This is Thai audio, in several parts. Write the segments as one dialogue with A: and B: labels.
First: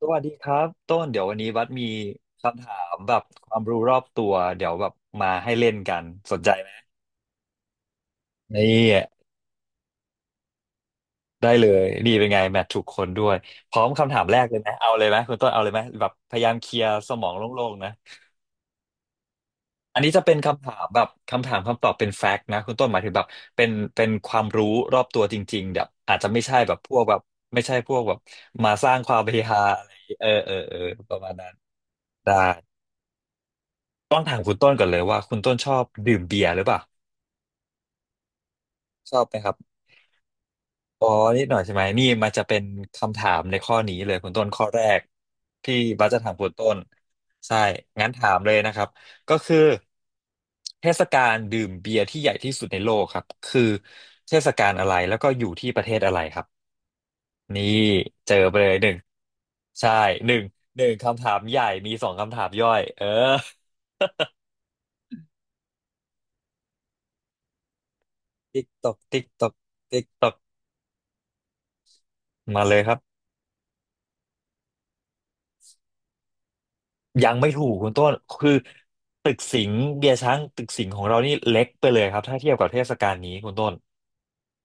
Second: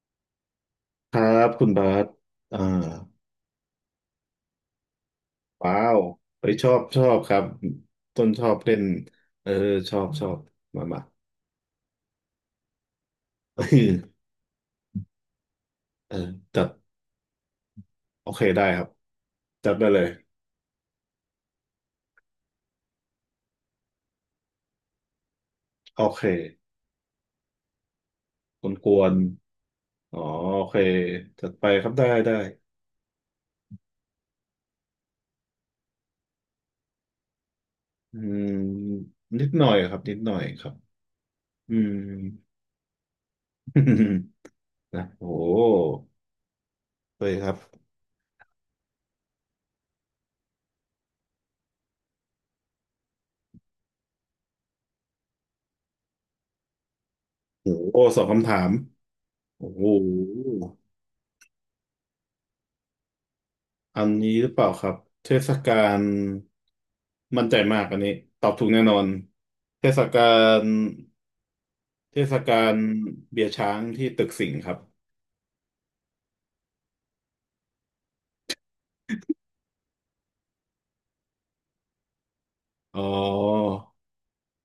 A: สวัสดีครับต้น
B: ค
A: เดี๋
B: รั
A: ยววันนี้
B: บ
A: วั
B: คุ
A: ด
B: ณ
A: มี
B: บาสอ่า
A: คำถามแบบความรู้รอบตัวเดี๋ยวแบบมาให้เล่
B: ว้า
A: นกั
B: ว
A: นสน
B: ไป
A: ใจ
B: ช
A: ไห
B: อ
A: ม
B: บชอบครับต้นชอบเล่
A: นี่
B: นเออชอบมา
A: ได้เลยนี่เป็นไงแมทถูกคนด้วย
B: เอ
A: พร้อม
B: อ
A: คำถามแรกเลยไหมเอาเลยไหมคุณต้นเอาเลยไหมแบ
B: เอ
A: บ
B: อ
A: พยายาม
B: จั
A: เค
B: ด
A: ลียร์สมองโล่งๆนะ
B: โอเคได้ครับจัดไปเล
A: อัน
B: ย
A: นี้จะเป็นคำถามแบบคำถามคำตอบเป็นแฟกต์นะคุณต้นหมายถึงแบบเป็นเป็นความรู้รอบตัวจริงๆแบบ
B: โอ
A: อาจ
B: เค
A: จะไม่ใช่แบบพวกแบบไม่ใช่พวกแบบ
B: กว
A: มา
B: นก
A: สร้าง
B: ว
A: ค
B: น
A: วามเฮฮาอะไรอย่างงี้
B: อ๋อ
A: เออเออ
B: โอ
A: เอ
B: เค
A: อประมาณ
B: จั
A: นั้
B: ด
A: น
B: ไปครับได้
A: ได้ ต้องถามคุณต้นก่อนเลยว่าคุณต้นชอบดื่มเบียร์หรือเปล่า
B: อืม
A: ชอบไหม
B: นิ
A: ค
B: ด
A: รับ
B: หน่อยครับนิดหน่อยครับ
A: อ๋อนิดหน่อยใช่
B: อื
A: ไหม
B: ม
A: นี่มันจะเป็นคำถามในข้อนี้เลยคุณต้นข้อแร ก
B: นะโอ้โห
A: ที่บัสจะถามคุณต้น
B: เลยครับ
A: ใช่งั้นถามเลยนะครับก็คือเทศกาลดื่มเบียร์ที่ใหญ่ที่สุดในโลกครับคือเทศกาลอะไรแล้วก็อยู่ที่ประเทศอะไรครับนี่
B: โอ้โหสอง
A: เจอ
B: คำ
A: ไป
B: ถา
A: เล
B: ม
A: ยหนึ่ง
B: โอ้โ
A: ใช่หนึ่ง
B: ห
A: หนึ่งคำถามใหญ่มีสองคำถามย่อยเออ
B: อันนี้หรือเปล่าครับเทศกาลมั่นใจมากอันนี้ตอบ ถู
A: ติ๊ก
B: กแน่
A: ต
B: น
A: อ
B: อ
A: ก
B: น
A: ติ๊กตอก
B: เทศ
A: ติ๊ก
B: กา
A: ตอก
B: ลเทศ
A: มา
B: กา
A: เล
B: ล
A: ยครับ
B: เบียร์ช้างที่ตึกสิงห์ครับ
A: ยังไม่ถูกคุณต้นคือตึกสิงห์เบียร์ช้างตึกสิงห์ของเรานี่เล็กไปเลยครับถ้าเทียบกับเทศ
B: อ๋อ
A: กาลนี้คุณต้น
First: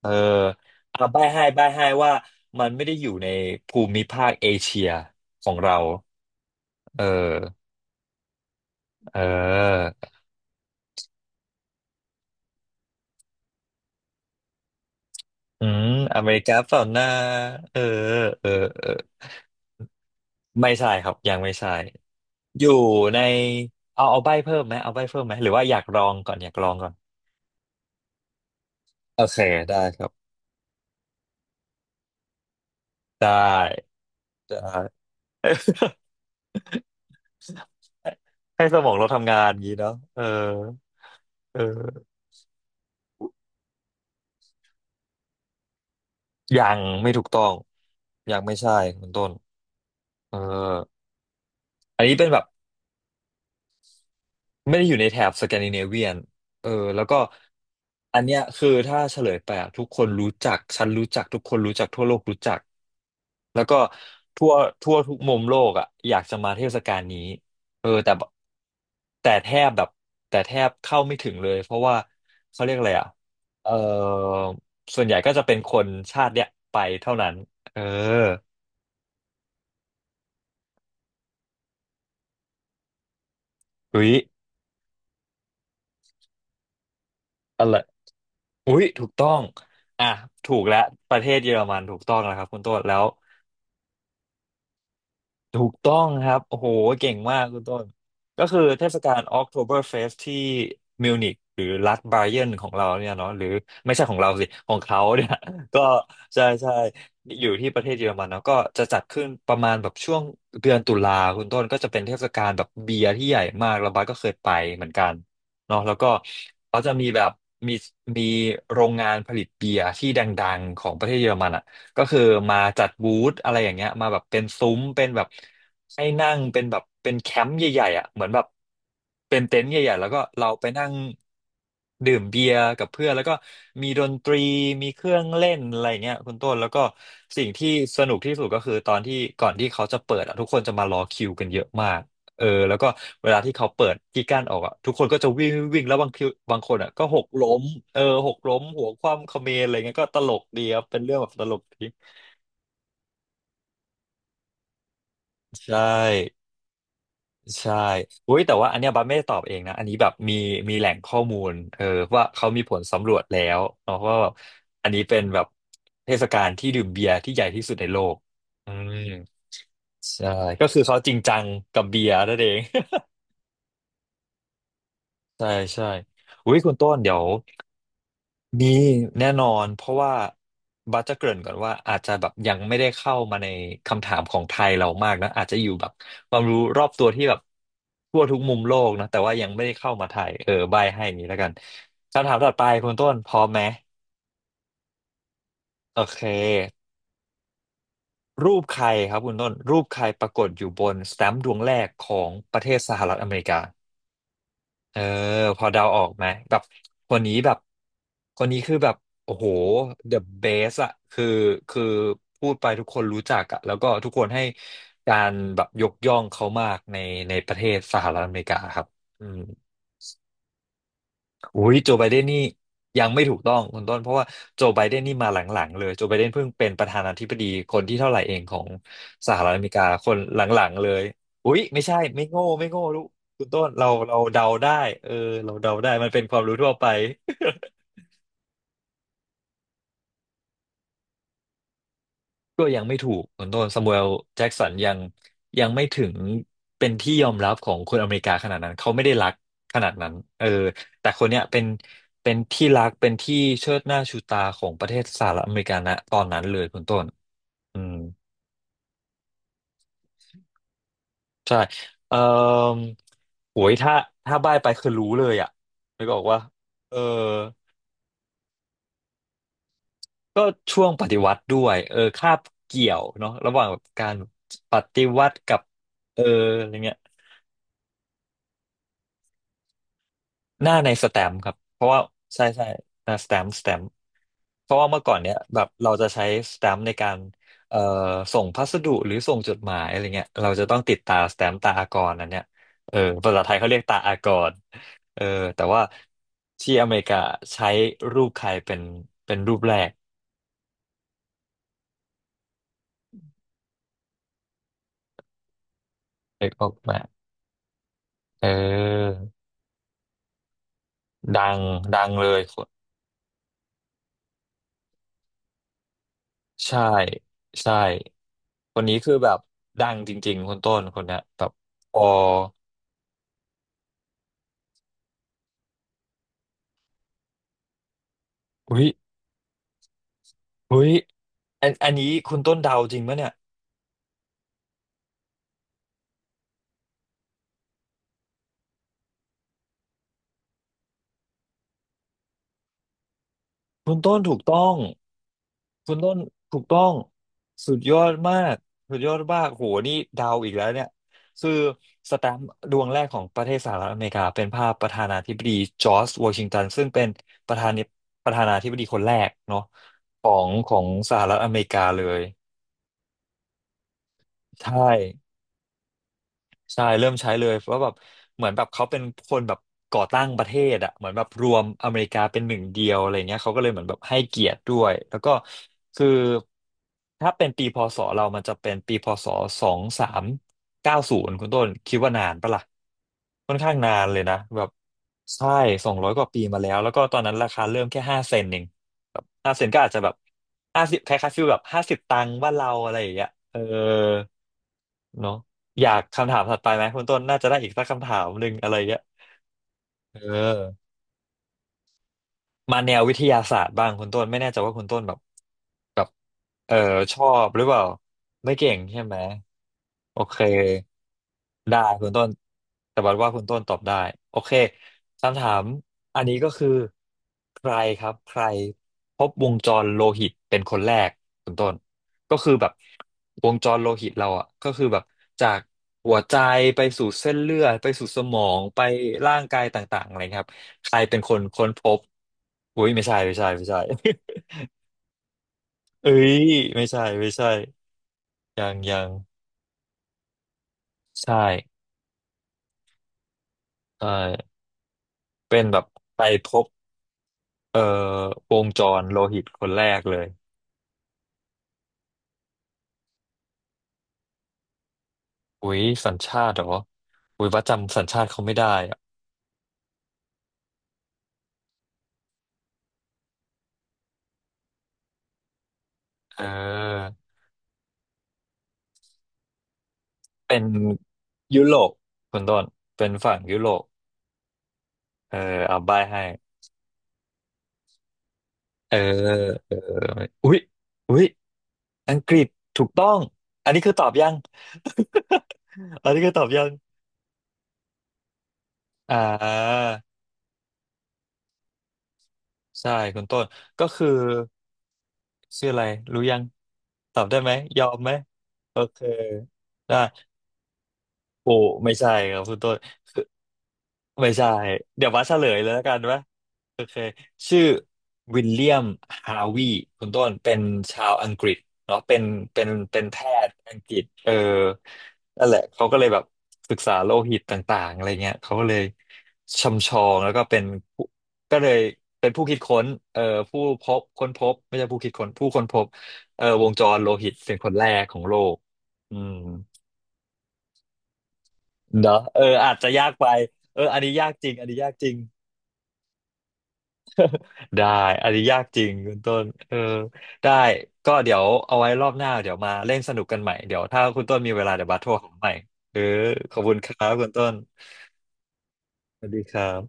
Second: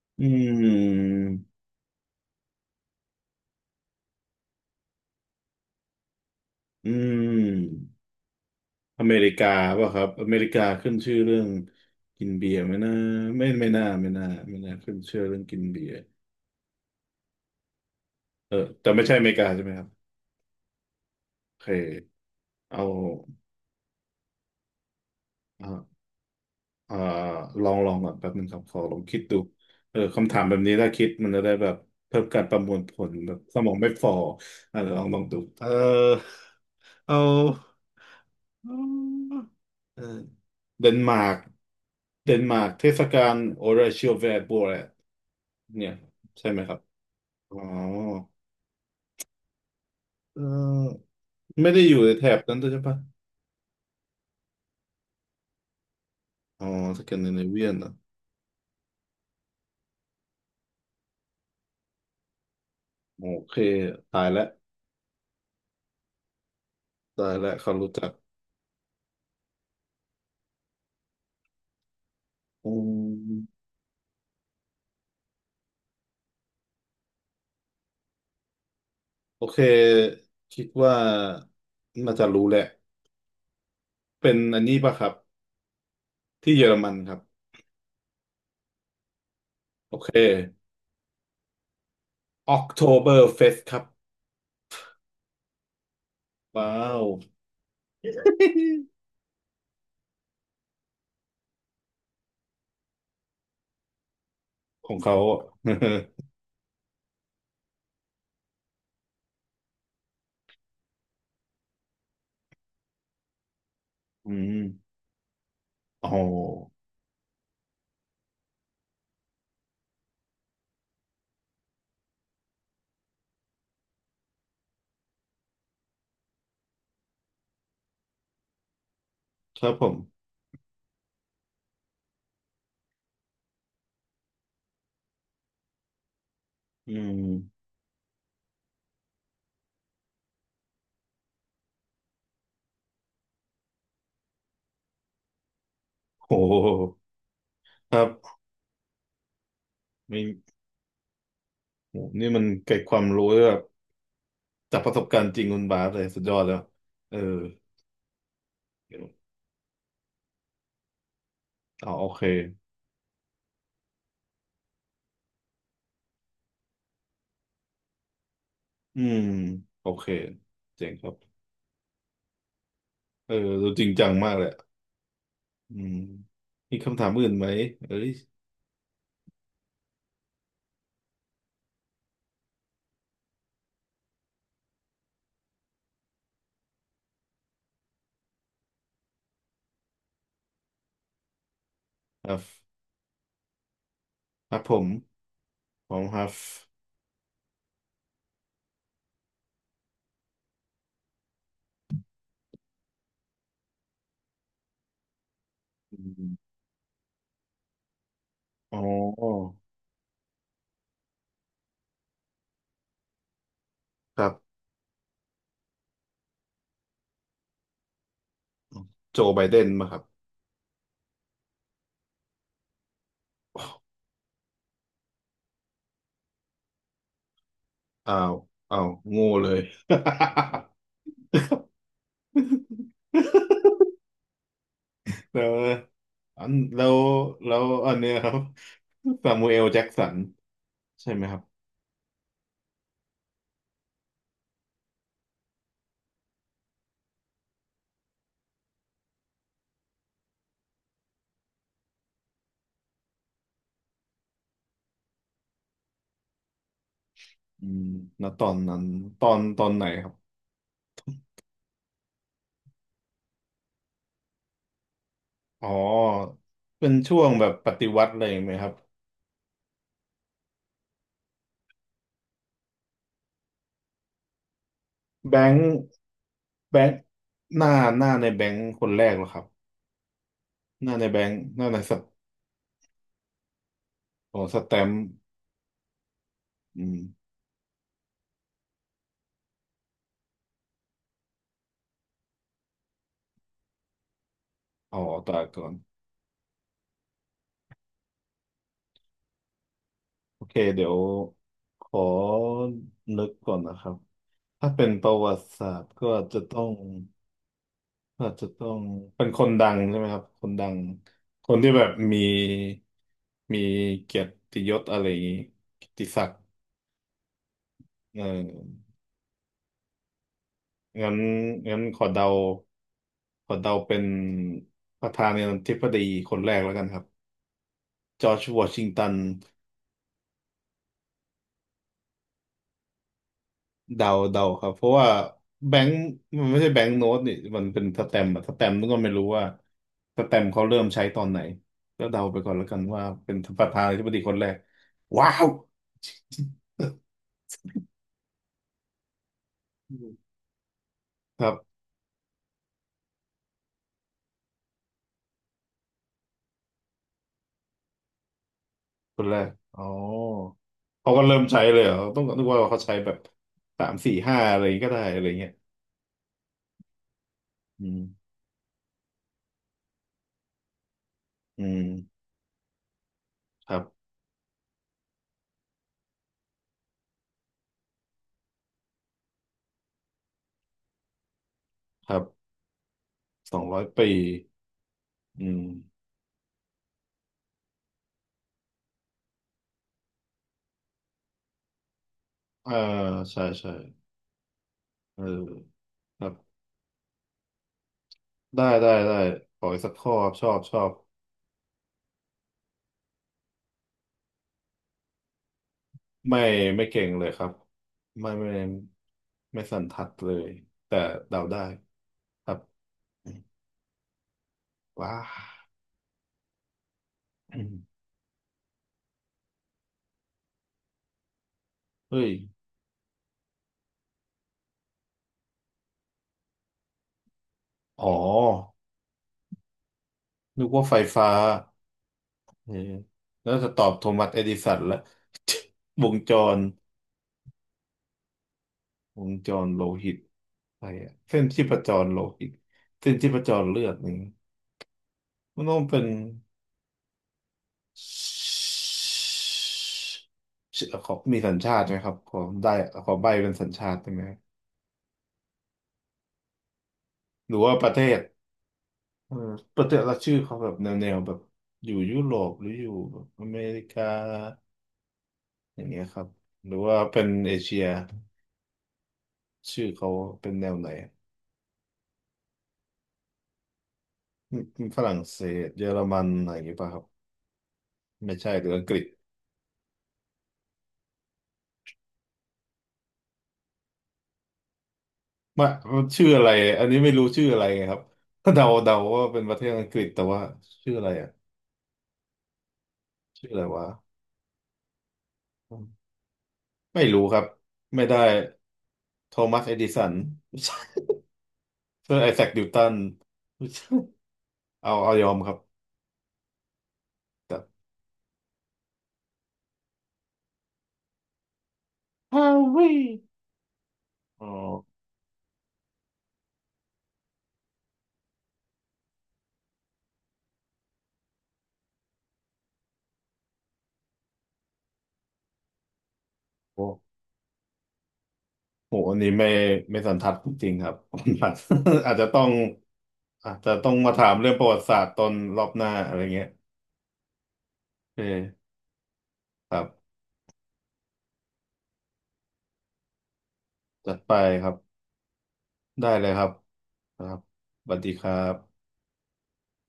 A: เออ
B: อื
A: เอา
B: ม
A: ใบ้ให้ใบ้ให้ว่ามันไม่ได้อยู่ในภูมิภาคเอเชียของเรา
B: อื
A: เออ
B: มอเม
A: เอ
B: ริกาป่ะ
A: อ
B: ครับอเมริกาขึ้นชื่อเรื่องกินเบียร์ไหมนะไม่น่าไม่น่าขึ้นชื่อเรื่องกิน
A: อื
B: เบี
A: ม
B: ยร์
A: อเมริกาเปล่าหนะเออเออ
B: เออ
A: เอ
B: แต่
A: อ
B: ไม่ใช่อเมริกาใช่ไหมครับ
A: ไม่ใช่ครับยังไม่
B: โอเค
A: ใช่อยู่
B: เอา
A: ในเอาเอาใบ้เพิ่มไหมเอาใบ้เพิ่มไหมหรือว่าอยาก
B: เอา
A: ลองก่อนอยากลองก่อน
B: อ่าลองก่อนแป๊บหนึ่งครับขอลองคิ
A: โอ
B: ดดู
A: เคได้
B: เอ
A: ค
B: อ
A: รับ
B: คำถามแบบนี้ถ้าคิดมันจะได้แบบเพิ่มการประมวลผล
A: ได
B: แบบสมองไม่
A: ้
B: ฟอ
A: ได้
B: อ่ะเดี๋ยวลองดูเออ เอา
A: ให้ สมองเราทำงานอย่างนี้เนาะ
B: เออ
A: เออ
B: เดนมาร์ก
A: เออ
B: เทศกาลโอราเชียลแวร์โบแรดเนี่ยใช่ไหม
A: ยั
B: ครับ
A: งไม่ถูกต้อง
B: อ๋อ
A: ยังไม่ใช่คุณต้นเอ
B: เ
A: อ
B: ออไม่ได้อยู่
A: อัน
B: ใน
A: นี้
B: แถ
A: เป็นแบ
B: บ
A: บ
B: นั้นด้วยใช่ปะ
A: ไม่ได้อยู่ในแถบสแกนดิเนเวียน
B: อ๋
A: เอ
B: อ
A: อ
B: ส
A: แล้ว
B: แก
A: ก็
B: นดิเนเวียนเหรอ
A: อันเนี้ยคือถ้าเฉลยไปอะทุกคนรู้จักฉันรู้จักทุกคนรู้จักทั่วโลกรู้จัก
B: โอเค
A: แล้วก็
B: ตายแล้ว
A: ทั่วทั่วทุกมุมโลกอ่ะอยากจะมาเทศกาลนี้
B: ตายแล้วเขา
A: เอ
B: รู้
A: อ
B: จัก
A: แทบแบบแต่แทบเข้าไม่ถึงเลยเพราะว่าเขา
B: อื
A: เรียกอะไรอ่ะ
B: ม
A: เออส่วนใหญ่ก็จะเป็นคนชาติเนี้ยไปเท่านั้นเออ
B: โอเคคิดว่าน่าจะรู้แหละ
A: อุ๊ย
B: เป็นอันนี้ป่ะครับที่เยอรมันครับ
A: อะไรอุ๊ยถูกต้อง
B: โอ
A: อ่ะ
B: เค
A: ถูกแล้วประเทศเยอรมันถูกต้องแล้วครับคุณต้นแล้ว
B: October Fest ครับ
A: ถูกต้องครับโอ้โห
B: ว้าว
A: เก่งมากคุณต้นก็คือเทศกาล Oktoberfest ที่มิวนิกหรือรัฐไบเยนของเราเนี่ยเนาะหรือไม่ใช่ของเราสิของ
B: ของ
A: เขา
B: เขา
A: เนี่ย
B: อะ
A: ก็ใช่ใช่อยู่ที่ประเทศเยอรมันเนาะก็จะจัดขึ้นประมาณแบบช่วงเดือนตุลาคุณต้นก็จะเป็นเทศกาลแบบเบียร์ที่ใหญ่มากแล้วบัสก็เค
B: อื
A: ยไป
B: ม
A: เหมือนกันเนาะแล้ว
B: อ๋
A: ก็
B: อ
A: เขาจะมีแบบมีมีโรงงานผลิตเบียร์ที่ดังๆของประเทศเยอรมันอะ ก็คือมาจัดบูธอะไรอย่างเงี้ยมาแบบเป็นซุ้มเป็นแบบให้นั่งเป็นแบบเป็นแคมป์ใหญ่ๆอ่ะเหมือนแบบเป็น
B: ค
A: เต็น
B: รั
A: ท์
B: บ
A: ให
B: ผ
A: ญ่
B: ม
A: ๆแล้วก็เราไปนั่งดื่มเบียร์กับเพื่อนแล้วก็มีดนตรีมีเครื่องเล่นอะไรอย่างเงี้ยคุณต้นแล้วก็
B: อืม
A: สิ่งที่สนุกที่สุดก็คือตอนที่ก่อนที่เขาจะเปิดอ่ะทุกคนจะมารอคิวกันเยอะมาก เออแล้วก็เวลาที่เขาเปิดที่กั้นออกอ่ะทุกคนก็จะวิ่งวิ่งวิ่งแล้วบางที
B: โ
A: บางคนอ่ะ
B: ห
A: ก็หกล้ม
B: ค
A: เออ
B: รั
A: ห
B: บ
A: กล้มหัวคว่ำเขมรอะไรเงี้ยก็ตลก
B: ม
A: ดีครับเป็นเรื่องแบบตลกดี
B: โหนี่มันเกิดความรู้แบบจากประสบการณ์จริงคุณ
A: ใช่
B: บาสเลยสุดยอดแล้วเออ
A: ใช่อุ้ยแต่ว่าอันเนี้ย
B: เดี๋ย
A: บั
B: ว
A: สไม่ได้ตอบเองนะอันนี้แบบมีแหล่งข้อมูลเออ
B: อ๋อโอเค
A: ว่าเขามีผลสำรวจแล้วเนาะว่าแบบอันนี้เป็นแบบเทศกาลที่ดื่มเบียร์ที่ใหญ่ที่สุดในโลกอื
B: อื
A: ม
B: มโอเค
A: ใช่ก็คือ
B: เจ๋ง
A: เขา
B: ค
A: จ
B: รับ
A: ริงจังกับเบียร์นั่นเอง
B: เออดูจริงจังมากเลย
A: ใช่
B: อื
A: ใช่
B: ม
A: อุ้ยคุณ
B: มี
A: ต้น
B: คำถาม
A: เดี๋ยว
B: อื่นไหมเอ้ย
A: มีแน่นอนเพราะว่าบัสจะเกริ่นก่อนว่าอาจจะแบบยังไม่ได้เข้ามาในคำถามของไทยเรามากนะอาจจะอยู่แบบความรู้รอบตัวที่แบบทั่วทุกมุมโลกนะแต่ว่ายังไม่ได้เข้ามาไทยเออใบให้นี้แล้วกัน
B: ค
A: คำถา
B: รั
A: มต่อไป
B: บ
A: คุณต้นพร้อมไหม
B: ครับผมผ
A: โอ
B: มค
A: เค
B: รับ
A: รูปใครครับคุณต้นรูปใครปรากฏอยู่บนสแตมป์ดวงแรกของประเทศสหรัฐอเมริกา เออพอเดา
B: อื
A: ออกไหม
B: ม
A: แบบคนนี้แบบคนนี้คือ
B: อ๋
A: แบบโอ้โห
B: อ
A: the best อะคือพูดไปทุกคนรู้จักอะแล้วก็ทุก
B: ค
A: ค
B: รั
A: นให้
B: บ
A: การแบบยกย่องเขามากในประเทศสหรัฐอเมริกาครับ
B: โจ
A: อืม
B: ไบเดนมาครับ
A: อุ้ยโจไบเดนนี่ยังไม่ถูกต้องคุณต้นเพราะว่าโจไบเดนนี่มาหลังๆเลยโจไบเดนเพิ่งเป็นประธานาธิบดีคนที่เท่า
B: อ้า
A: ไหร่
B: ว
A: เองของ
B: อ้าวโง่
A: สห
B: เล
A: รัฐ
B: ย
A: อเมริกาคนหลังๆเลยอุ้ยไม่ใช่ไม่โง่ไม่โง่ลูกคุณต้นเราเดาได้เออ
B: แล้ว
A: เราเดาได้มันเป็นควา
B: อั
A: ม
B: น
A: รู้ทั่ว
B: แล้
A: ไป
B: วแล้วอันเนี้ยครับซามูเอลแจ็กสันใช่ไหมครับ
A: ก็ยังไม่ถูกคุณต้นซามูเอลแจ็กสันยังไม่ถึงเป็นที่ยอมรับของคนอเมริกาขนาดนั้นเขาไม่ได้รักขนาดนั้นเออแต่คนเนี้ยเป็นที่รักเป็นที่เชิดหน้าชูตาของประเทศสหรัฐอเมริกาณตอนนั้นเลยคุณต้น
B: อื
A: อื
B: ม
A: ม
B: ณตอนนั้นตอนไหนครับ
A: ใช่เอ่อโหยถ้าถ้าบ้ายไปคือรู้เลยอ่ะ
B: อ๋อ
A: ไม่บอกว่า
B: เป็น
A: เออ
B: ช่วงแบบปฏิวัติอะไรไหมครับ
A: ก็ช่วงปฏิวัติด้วยเออคาบเกี่ยวเนาะระหว่างการปฏิวั
B: แบ
A: ติ
B: ง
A: กับ
B: ค์
A: เอออะไร
B: แบง
A: เงี้ย
B: ค์หน้าหน้าในแบงค์คนแรกเหรอครับ
A: หน้า
B: ห
A: ใน
B: น้าใน
A: ส
B: แบ
A: แต
B: ง
A: ม
B: ค์
A: ป์ครับ
B: หน้าใน
A: เพราะ
B: สั
A: ว่าใช่ใช่หน้าสแตมป์สแตมป์
B: ของส
A: เพ
B: แต
A: ราะว่า
B: ม
A: เมื่
B: ป์
A: อก่อนเนี้ยแบบเราจะใช้สแตม
B: อื
A: ป์ใน
B: ม
A: การเอ่อส่งพัสดุหรือส่งจดหมายอะไรเงี้ยเราจะต้องติดตาสแตมป์ตาอากรอันเนี้ยเออภาษาไทยเขาเรียกตาอากร
B: อ๋อ
A: เออ
B: ตายก่
A: แต่
B: อน
A: ว่าที่อเมริกาใช้รูปใครเป็นเป็นรูปแรก
B: โอเคเดี๋ยวขอนึกก่อนนะครับถ้าเป็นประวัติศาสตร์ก็อาจจะ
A: เอก
B: ต้
A: อ
B: อ
A: อ
B: ง
A: กไหมา
B: ก็อาจ
A: เ
B: จะต้อง
A: ออ
B: เป็นคนดังใช่ไหมครับคนดังค
A: ดั
B: น
A: ง
B: ที่แบบ
A: ดัง
B: มี
A: เลยคน
B: มีเกียรติยศอะไรอย่างนี้เกียรติศักดิ์
A: ใช่ใช่
B: เออ
A: คนนี้คือแบบดังจริงๆคนต้นคน
B: งั้น
A: เนี้ยแบบ
B: งั้น
A: พ
B: ข
A: อ
B: อเดาขอเดาเป็นประธานาธิบดีคนแรกแล้วกันครับจอร์จวอ
A: อุ๊
B: ชิง
A: ย
B: ตัน
A: เฮ้ยอันนี้คุณต้นเดาจริงปะเนี่ย
B: เดาครับเพราะว่าแบงค์มันไม่ใช่แบงค์โน้ตนี่มันเป็นสแตมป์อะสแตมป์นี่ก็ไม่รู้ว่าสแตมป์เขาเริ่มใช้ตอนไหนก็เดาไปก่อนแล้วกันว่าเป็นประธานา
A: คุณ
B: ธิบ
A: ต้
B: ดี
A: น
B: ค
A: ถู
B: น
A: ก
B: แรก
A: ต้อง
B: ว้าว
A: คุณต้นถูกต้องสุดยอดมากสุดยอดมากโหนี่
B: อืม
A: เดาวอีกแล้วเนี่ย
B: ค
A: คื
B: รั
A: อ
B: บ
A: สแตมป์ดวงแรกของประเทศสหรัฐอเมริกาเป็นภาพประธานาธิบดีจอร์จวอชิงตันซึ่งเป็นประธานิประธานาธิบดีคนแร
B: คน
A: ก
B: แรก
A: เนาะ
B: อ๋อ
A: ของ
B: เขา
A: ส
B: ก็
A: หรั
B: เริ่
A: ฐ
B: ม
A: อเม
B: ใช้
A: ริ
B: เล
A: กา
B: ยเหรอ
A: เล
B: ต้อ
A: ย
B: งนึกว่าเขาใช้แบบสามสี่ห้าอะไร
A: ใช่
B: ก็ได้อะไรเงี้ย
A: ใช่เริ่มใช้เลยเพราะ
B: อื
A: แบบ
B: ม
A: เหมือนแบบเขาเป็นคนแบบก่อตั้งประเทศอ่ะเหมือนแบบรว
B: อื
A: ม
B: ม
A: อเมริกาเป็นหนึ่งเดียวอะไรเงี้ยเขาก็เล
B: ค
A: ย
B: รั
A: เหมือนแบบ
B: บ
A: ให้เกียรติด้วยแล้วก็คือถ้าเป็นปีพศเรามันจะเป็นปีพศ2390คุณต้นคิด
B: ค
A: ว่า
B: รั
A: นาน
B: บ
A: ปะล่ะค่
B: ส
A: อน
B: อง
A: ข้าง
B: ร้อย
A: นาน
B: ปี
A: เลยนะแบบ
B: อื
A: ใช่
B: ม
A: 200กว่าปีมาแล้วแล้วก็ตอนนั้นราคาเริ่มแค่ห้าเซนเองแบบห้าเซนก็อาจจะแบบห้าสิบคล้ายๆฟีลแบบ50 ตังค์บ้านเรา
B: อ่า
A: อะไรอย่างเงี้ย
B: ใช่
A: เออ
B: ใช่เออ
A: เนาะอยาก
B: ครั
A: คำ
B: บ
A: ถามถัดไปไหมคุณต้นน่าจะได้อีกสักคำถามหนึ่ง
B: ได้
A: อะไร
B: ได้
A: เงี้ย
B: ได้ขออีกสักข้อ
A: เอ
B: ครับชอบชอ
A: อ
B: บ
A: มาแนววิทยาศาสตร์บ้างคุณต้นไม่แน่ใจว่าคุณต้นแบบแบบ
B: ไม่
A: เออ
B: ไม่เก่ง
A: ช
B: เล
A: อ
B: ยครั
A: บ
B: บ
A: หรือเปล่า
B: ไม่
A: ไม่เก่งใช่ไหม
B: ไม่สันทัด
A: โอ
B: เล
A: เค
B: ยแต่เดาได้
A: ได้คุณต้น
B: ครับ
A: แต่บัดว่าคุณต้นตอบได้โอเค
B: ว้า
A: คำถามอันนี้ก็คือใค
B: อื
A: ร
B: ม
A: ครับใครพบวงจรโลหิตเป็นคนแรกคุณต้น
B: เฮ้ย
A: ก็คือแบบวงจรโลหิตเราอ่ะก็คือแบบจากหัวใจไปสู่เส้นเลือดไป
B: อ๋อ
A: สู่สมองไปร่างกายต่างๆอะไรครับ
B: นึกว่า
A: ใค
B: ไฟ
A: รเป็น
B: ฟ้า
A: คนค้นพบ
B: เออ
A: อุ้ยไม่ใช่ไม่ใช่
B: แล้ว
A: ไม่
B: จะ
A: ใช่
B: ตอบโทมัสเอดิสันละ ว
A: เอ้
B: งจ
A: ย
B: ร
A: ไม่ใช่ไม่ใช่ยังยัง
B: วงจรโลหิตอะไรอะ
A: ใช่
B: เส้นชีพจรโลหิตเส้นชีพจรเลือด
A: ใช่
B: นี่
A: เป็
B: มัน
A: น
B: ต้
A: แบ
B: อง
A: บ
B: เป็น
A: ไปพบ เอ่อวงจรโลหิตคนแรกเลย
B: ชื่อขอมีสัญชาติไหมครับขอได้ขอใบเป็นสัญชาติได้ไหม
A: อุ้ยสัญชาติเหรออุ้ย
B: หรือ
A: ว่า
B: ว่าประ
A: จำ
B: เท
A: สัญ
B: ศ
A: ชาติเขาไม่ได้อะ
B: เออประเทศละชื่อเขาแบบแนวแบบอยู่ยุโรปหรืออยู่แบบอเมริกาอย่างเงี้ยครับ
A: เอ
B: หรือว่า
A: อ
B: เป็นเอเชียชื่อเขาเป็น
A: เป็
B: แน
A: น
B: วไหน
A: ยุโรปคุณต้นเป็นฝั่งยุโรป
B: อืมฝรั่ง
A: เออ
B: เศส
A: เอา
B: เยอ
A: ใบ
B: รมั
A: ให้
B: นอะไรอย่างเงี้ยป่ะครับไม่ใช่หรืออังก
A: เออ
B: ฤษ
A: เอออุ๊ยอุ๊ยอังกฤษถูกต้องอันนี้คือตอบยัง
B: มา
A: อันนี้
B: ชื่อ
A: คือต
B: อะ
A: อ
B: ไร
A: บยัง
B: อันนี้ไม่รู้ชื่ออะไรไงครับก็เดา
A: อ่
B: ว่าเป็นประเทศอั
A: า
B: งกฤษแต่ว่าชื่ออะไรอ่ะ
A: ใช่คุณต้น
B: ชื่ออะไรวะ
A: ก็คือชื่ออะไรรู้ยัง
B: ไม่
A: ต
B: รู้
A: อบ
B: ค
A: ได้
B: รับ
A: ไหมยอม
B: ไม่
A: ไหม
B: ได้
A: โอเค
B: โทมัสเอดิ
A: ได้
B: สัน
A: โอ้ไม่ ใช่
B: ซึ่งเซอร์ไอ
A: ครั
B: แซ
A: บ
B: ค
A: คุณ
B: นิว
A: ต้น
B: ตัน
A: คือไม่ใช่
B: เอา
A: เดี๋ย
B: เอา
A: วว่า
B: ยอ
A: เฉ
B: ม
A: ล
B: ครับ
A: ยเลยแล้วกันวะโอเค
B: แต่
A: ชื่อวิลเลียมฮาวีคุณต้นเป็นชาวอังกฤษเนาะเป็น
B: ฮา
A: เป็น
B: วิ
A: เป็นแพทย์อังกฤษเออ
B: อ๋อ
A: นั่นแหละเขาก็เลยแบบศึกษาโลหิตต่างๆอะไรเงี้ยเขาก็เลยชำชองแล้วก็เป็นผู้ก็เลยเป็นผู้คิดค้นผู้พบค้นพบไม่ใช่ผู้คิดค้นผู้ค้นพบวงจ
B: โอ้
A: รโลหิตเป็นคนแรกของโลก
B: โหอั
A: อื
B: นนี้
A: ม
B: ไม่ไม่สันทัดจริงๆครับ อาจ
A: เนาะ
B: จะต้
A: เอ
B: อง
A: ออาจจะยากไป
B: อาจจะ
A: เอ
B: ต้
A: อ
B: อง
A: อัน
B: มา
A: นี้
B: ถา
A: ยาก
B: ม
A: จ
B: เรื่
A: ริ
B: อง
A: ง
B: ป
A: อัน
B: ระวั
A: นี้
B: ติ
A: ยา
B: ศา
A: ก
B: สต
A: จริ
B: ร์
A: ง
B: ตอนรอบหน้าอะไรเงี้ย
A: ได้
B: โอเ
A: อันนี้ยาก
B: ค
A: จริงคุณต้น
B: ค
A: เออ
B: รับ
A: ได้ก็เดี๋ยวเอาไว้รอบหน้าเดี๋ยวมาเล่นสนุกกันใหม่เดี๋ยวถ้า
B: จัด
A: คุณ
B: ไป
A: ต้นมีเว
B: ครั
A: ลา
B: บ
A: เดี๋ยวบัสโทรหาใหม่เออ
B: ได้เลยครับ
A: ขอบคุณครับ
B: ค
A: คุ
B: รั
A: ณ
B: บ
A: ต้น
B: สวัสดีครับ
A: สวัสดีครับ